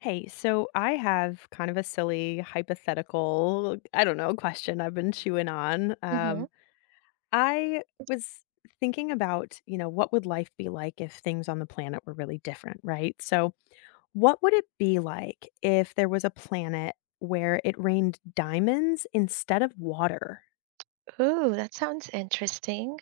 Hey, so I have kind of a silly hypothetical, I don't know, question I've been chewing on. Hmm. I was thinking about, what would life be like if things on the planet were really different, right? So, what would it be like if there was a planet where it rained diamonds instead of water, Ooh, that sounds interesting.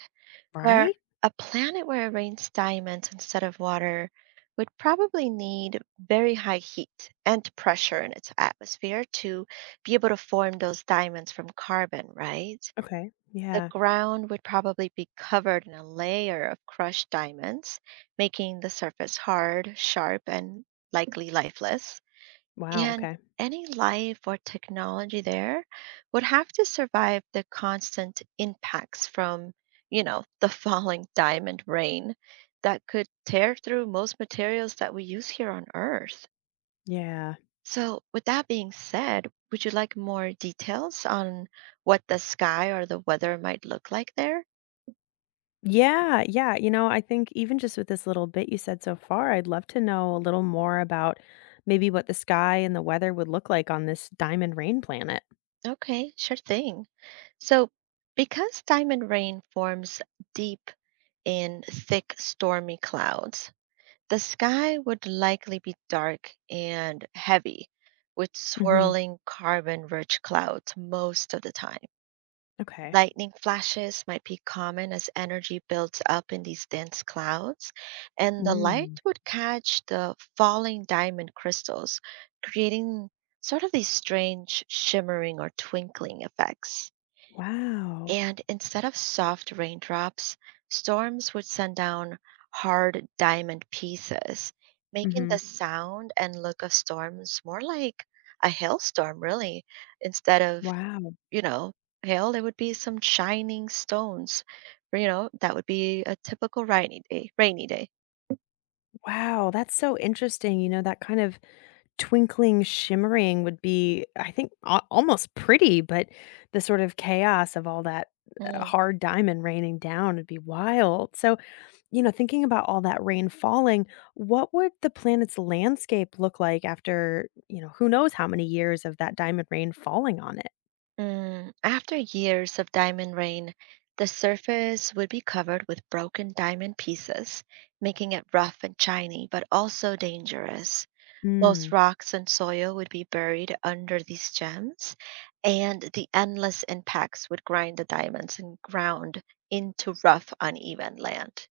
Where right? a planet where it rains diamonds instead of water would probably need very high heat and pressure in its atmosphere to be able to form those diamonds from carbon, right? Okay. The Yeah. ground would probably be covered in a layer of crushed diamonds, making the surface hard, sharp, and likely lifeless. Wow. And Okay. any life or technology there would have to survive the constant impacts from, the falling diamond rain that could tear through most materials that we use here on Earth. Yeah. So, with that being said, would you like more details on what the sky or the weather might look like there? Yeah, yeah. I think even just with this little bit you said so far, I'd love to know a little more about maybe what the sky and the weather would look like on this diamond rain planet. Okay, sure thing. So, because diamond rain forms deep in thick, stormy clouds, the sky would likely be dark and heavy, with Hmm. swirling carbon rich clouds most of the time. Okay. Lightning flashes might be common as energy builds up in these dense clouds, and the Mm. light would catch the falling diamond crystals, creating sort of these strange shimmering or twinkling effects. Wow. And instead of soft raindrops, storms would send down hard diamond pieces, making the Hmm. sound and look of storms more like a hailstorm, really, instead of Wow. you know, hail, there would be some shining stones. Or, You know, that would be a typical rainy day. Wow. That's so interesting. That kind of twinkling, shimmering would be, I think, almost pretty, but the sort of chaos of all that hard diamond raining down would be wild. So, thinking about all that rain falling, what would the planet's landscape look like after, who knows how many years of that diamond rain falling on it? Mm, after years of diamond rain, the surface would be covered with broken diamond pieces, making it rough and shiny, but also dangerous. Most Mm, rocks and soil would be buried under these gems, and the endless impacts would grind the diamonds and ground into rough, uneven land.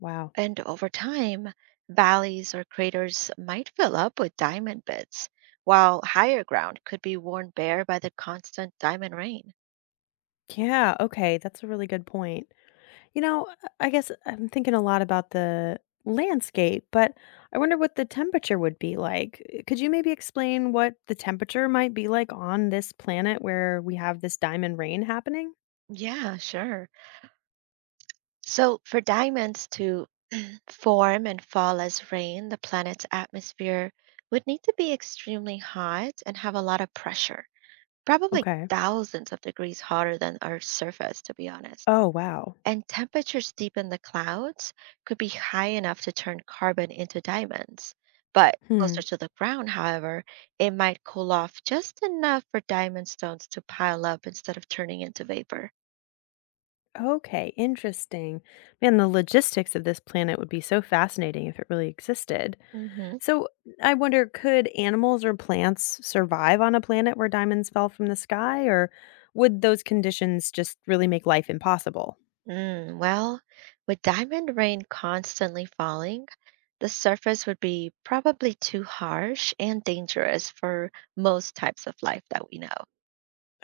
wow. And over time, valleys or craters might fill up with diamond bits, while higher ground could be worn bare by the constant diamond rain. Yeah, okay, that's a really good point. You know, I guess I'm thinking a lot about the landscape, but I wonder what the temperature would be like. Could you maybe explain what the temperature might be like on this planet where we have this diamond rain happening? Yeah, sure. So, for diamonds to form and fall as rain, the planet's atmosphere would need to be extremely hot and have a lot of pressure, probably Okay. thousands of degrees hotter than Earth's surface, to be honest. Oh, wow. And temperatures deep in the clouds could be high enough to turn carbon into diamonds. But Hmm. closer to the ground, however, it might cool off just enough for diamond stones to pile up instead of turning into vapor. Okay, interesting. Man, the logistics of this planet would be so fascinating if it really existed. Hmm. So, I wonder could animals or plants survive on a planet where diamonds fell from the sky, or would those conditions just really make life impossible? Mm, well, with diamond rain constantly falling, the surface would be probably too harsh and dangerous for most types of life that we know.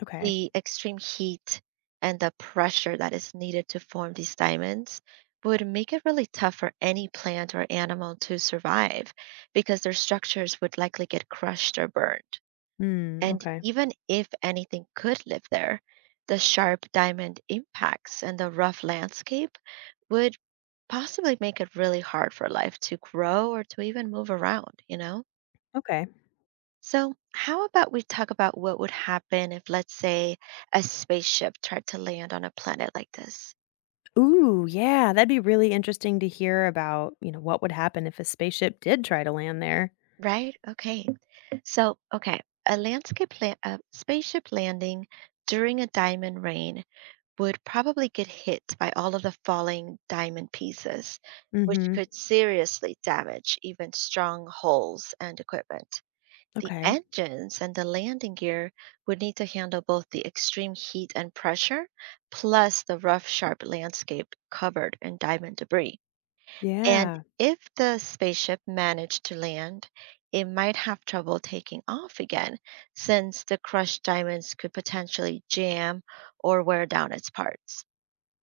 Okay. The extreme heat and the pressure that is needed to form these diamonds would make it really tough for any plant or animal to survive because their structures would likely get crushed or burned. Hmm. And Okay. even if anything could live there, the sharp diamond impacts and the rough landscape would possibly make it really hard for life to grow or to even move around, you know? Okay. So, how about we talk about what would happen if, let's say, a spaceship tried to land on a planet like this, Ooh, yeah, that'd be really interesting to hear about, what would happen if a spaceship did try to land there. right? Okay. So, okay, a spaceship landing during a diamond rain would probably get hit by all of the falling diamond pieces, Mm which hmm. could seriously damage even strong hulls and equipment. The Okay. engines and the landing gear would need to handle both the extreme heat and pressure, plus the rough, sharp landscape covered in diamond debris. And Yeah. if the spaceship managed to land, it might have trouble taking off again, since the crushed diamonds could potentially jam or wear down its parts.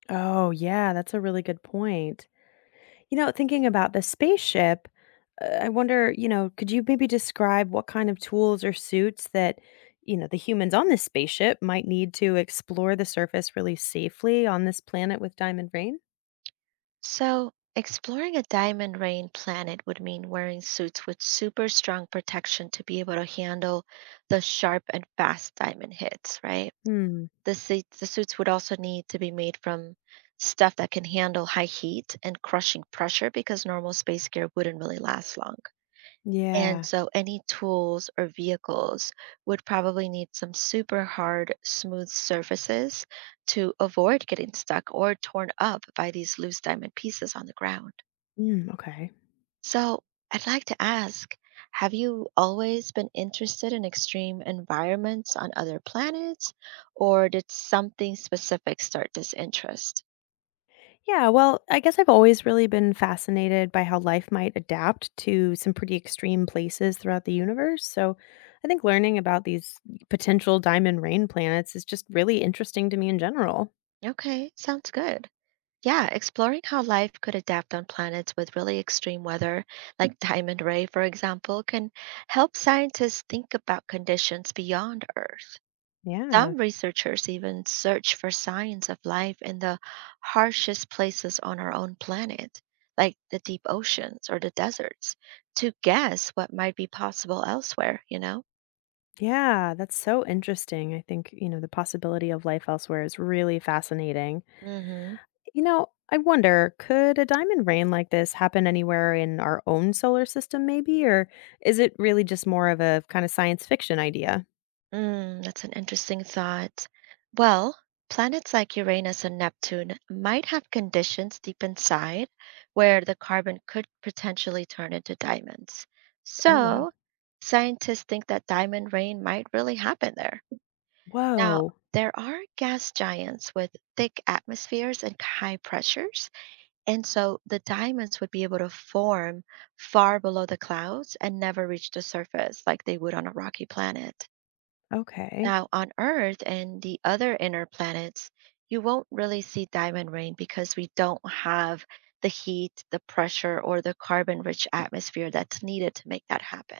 Oh, yeah, that's a really good point. Thinking about the spaceship, I wonder, could you maybe describe what kind of tools or suits that, the humans on this spaceship might need to explore the surface really safely on this planet with Diamond Rain? So, exploring a diamond rain planet would mean wearing suits with super strong protection to be able to handle the sharp and fast diamond hits, right? Hmm. The suits would also need to be made from stuff that can handle high heat and crushing pressure because normal space gear wouldn't really last long. And Yeah. so any tools or vehicles would probably need some super hard, smooth surfaces to avoid getting stuck or torn up by these loose diamond pieces on the ground. Mm, okay. So I'd like to ask, have you always been interested in extreme environments on other planets, or did something specific start this interest? Yeah, well, I guess I've always really been fascinated by how life might adapt to some pretty extreme places throughout the universe. So I think learning about these potential diamond rain planets is just really interesting to me in general. Okay, sounds good. Yeah, exploring how life could adapt on planets with really extreme weather, like Diamond Ray, for example, can help scientists think about conditions beyond Earth. Yeah. Some researchers even search for signs of life in the harshest places on our own planet, like the deep oceans or the deserts, to guess what might be possible elsewhere, you know? Yeah, that's so interesting. I think, the possibility of life elsewhere is really fascinating. Hmm. I wonder, could a diamond rain like this happen anywhere in our own solar system, maybe? Or is it really just more of a kind of science fiction idea? Mm, that's an interesting thought. Well, planets like Uranus and Neptune might have conditions deep inside where the carbon could potentially turn into diamonds. Oh, wow. So, scientists think that diamond rain might really happen there. Now, Whoa. there are gas giants with thick atmospheres and high pressures, and so the diamonds would be able to form far below the clouds and never reach the surface like they would on a rocky planet. Okay. Now, on Earth and the other inner planets, you won't really see diamond rain because we don't have the heat, the pressure, or the carbon rich atmosphere that's needed to make that happen.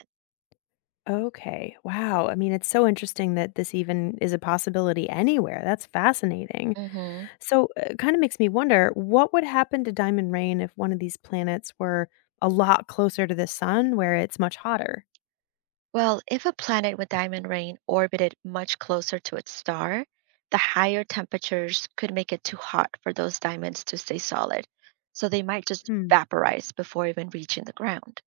Okay. Wow. I mean, it's so interesting that this even is a possibility anywhere. That's fascinating. Hmm. So it kind of makes me wonder what would happen to Diamond Rain if one of these planets were a lot closer to the sun where it's much hotter? Well, if a planet with diamond rain orbited much closer to its star, the higher temperatures could make it too hot for those diamonds to stay solid. So they might just Hmm. vaporize before even reaching the ground.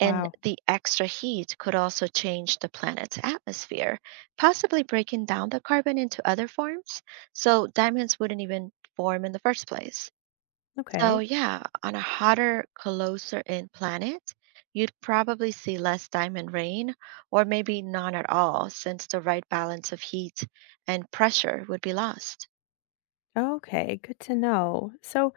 And Wow. the extra heat could also change the planet's atmosphere, possibly breaking down the carbon into other forms, so diamonds wouldn't even form in the first place. So, Okay. yeah, on a hotter, closer in planet, you'd probably see less diamond rain or maybe none at all, since the right balance of heat and pressure would be lost. Okay. Good to know. So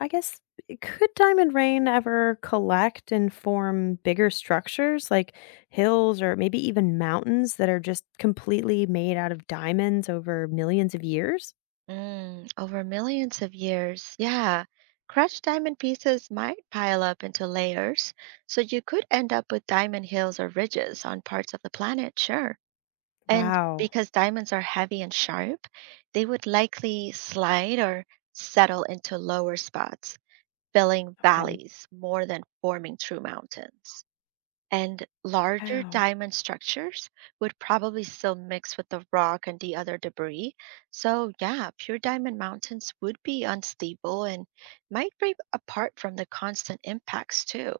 I guess could Diamond Rain ever collect and form bigger structures like hills or maybe even mountains that are just completely made out of diamonds over millions of years? Mm, over millions of years, yeah. Crushed diamond pieces might pile up into layers, so you could end up with diamond hills or ridges on parts of the planet, sure. And Wow. because diamonds are heavy and sharp, they would likely slide or settle into lower spots, filling Okay. valleys more than forming true mountains, and larger Wow. diamond structures would probably still mix with the rock and the other debris. So, yeah, pure diamond mountains would be unstable and might break apart from the constant impacts, too.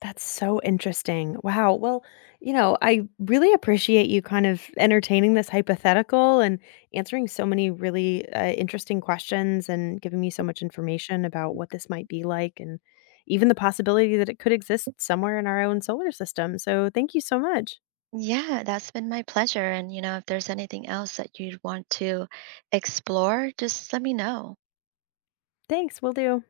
That's so interesting. Wow. Well, I really appreciate you kind of entertaining this hypothetical and answering so many really interesting questions and giving me so much information about what this might be like and even the possibility that it could exist somewhere in our own solar system. So, thank you so much. Yeah, that's been my pleasure. And, if there's anything else that you'd want to explore, just let me know. Thanks. Will do.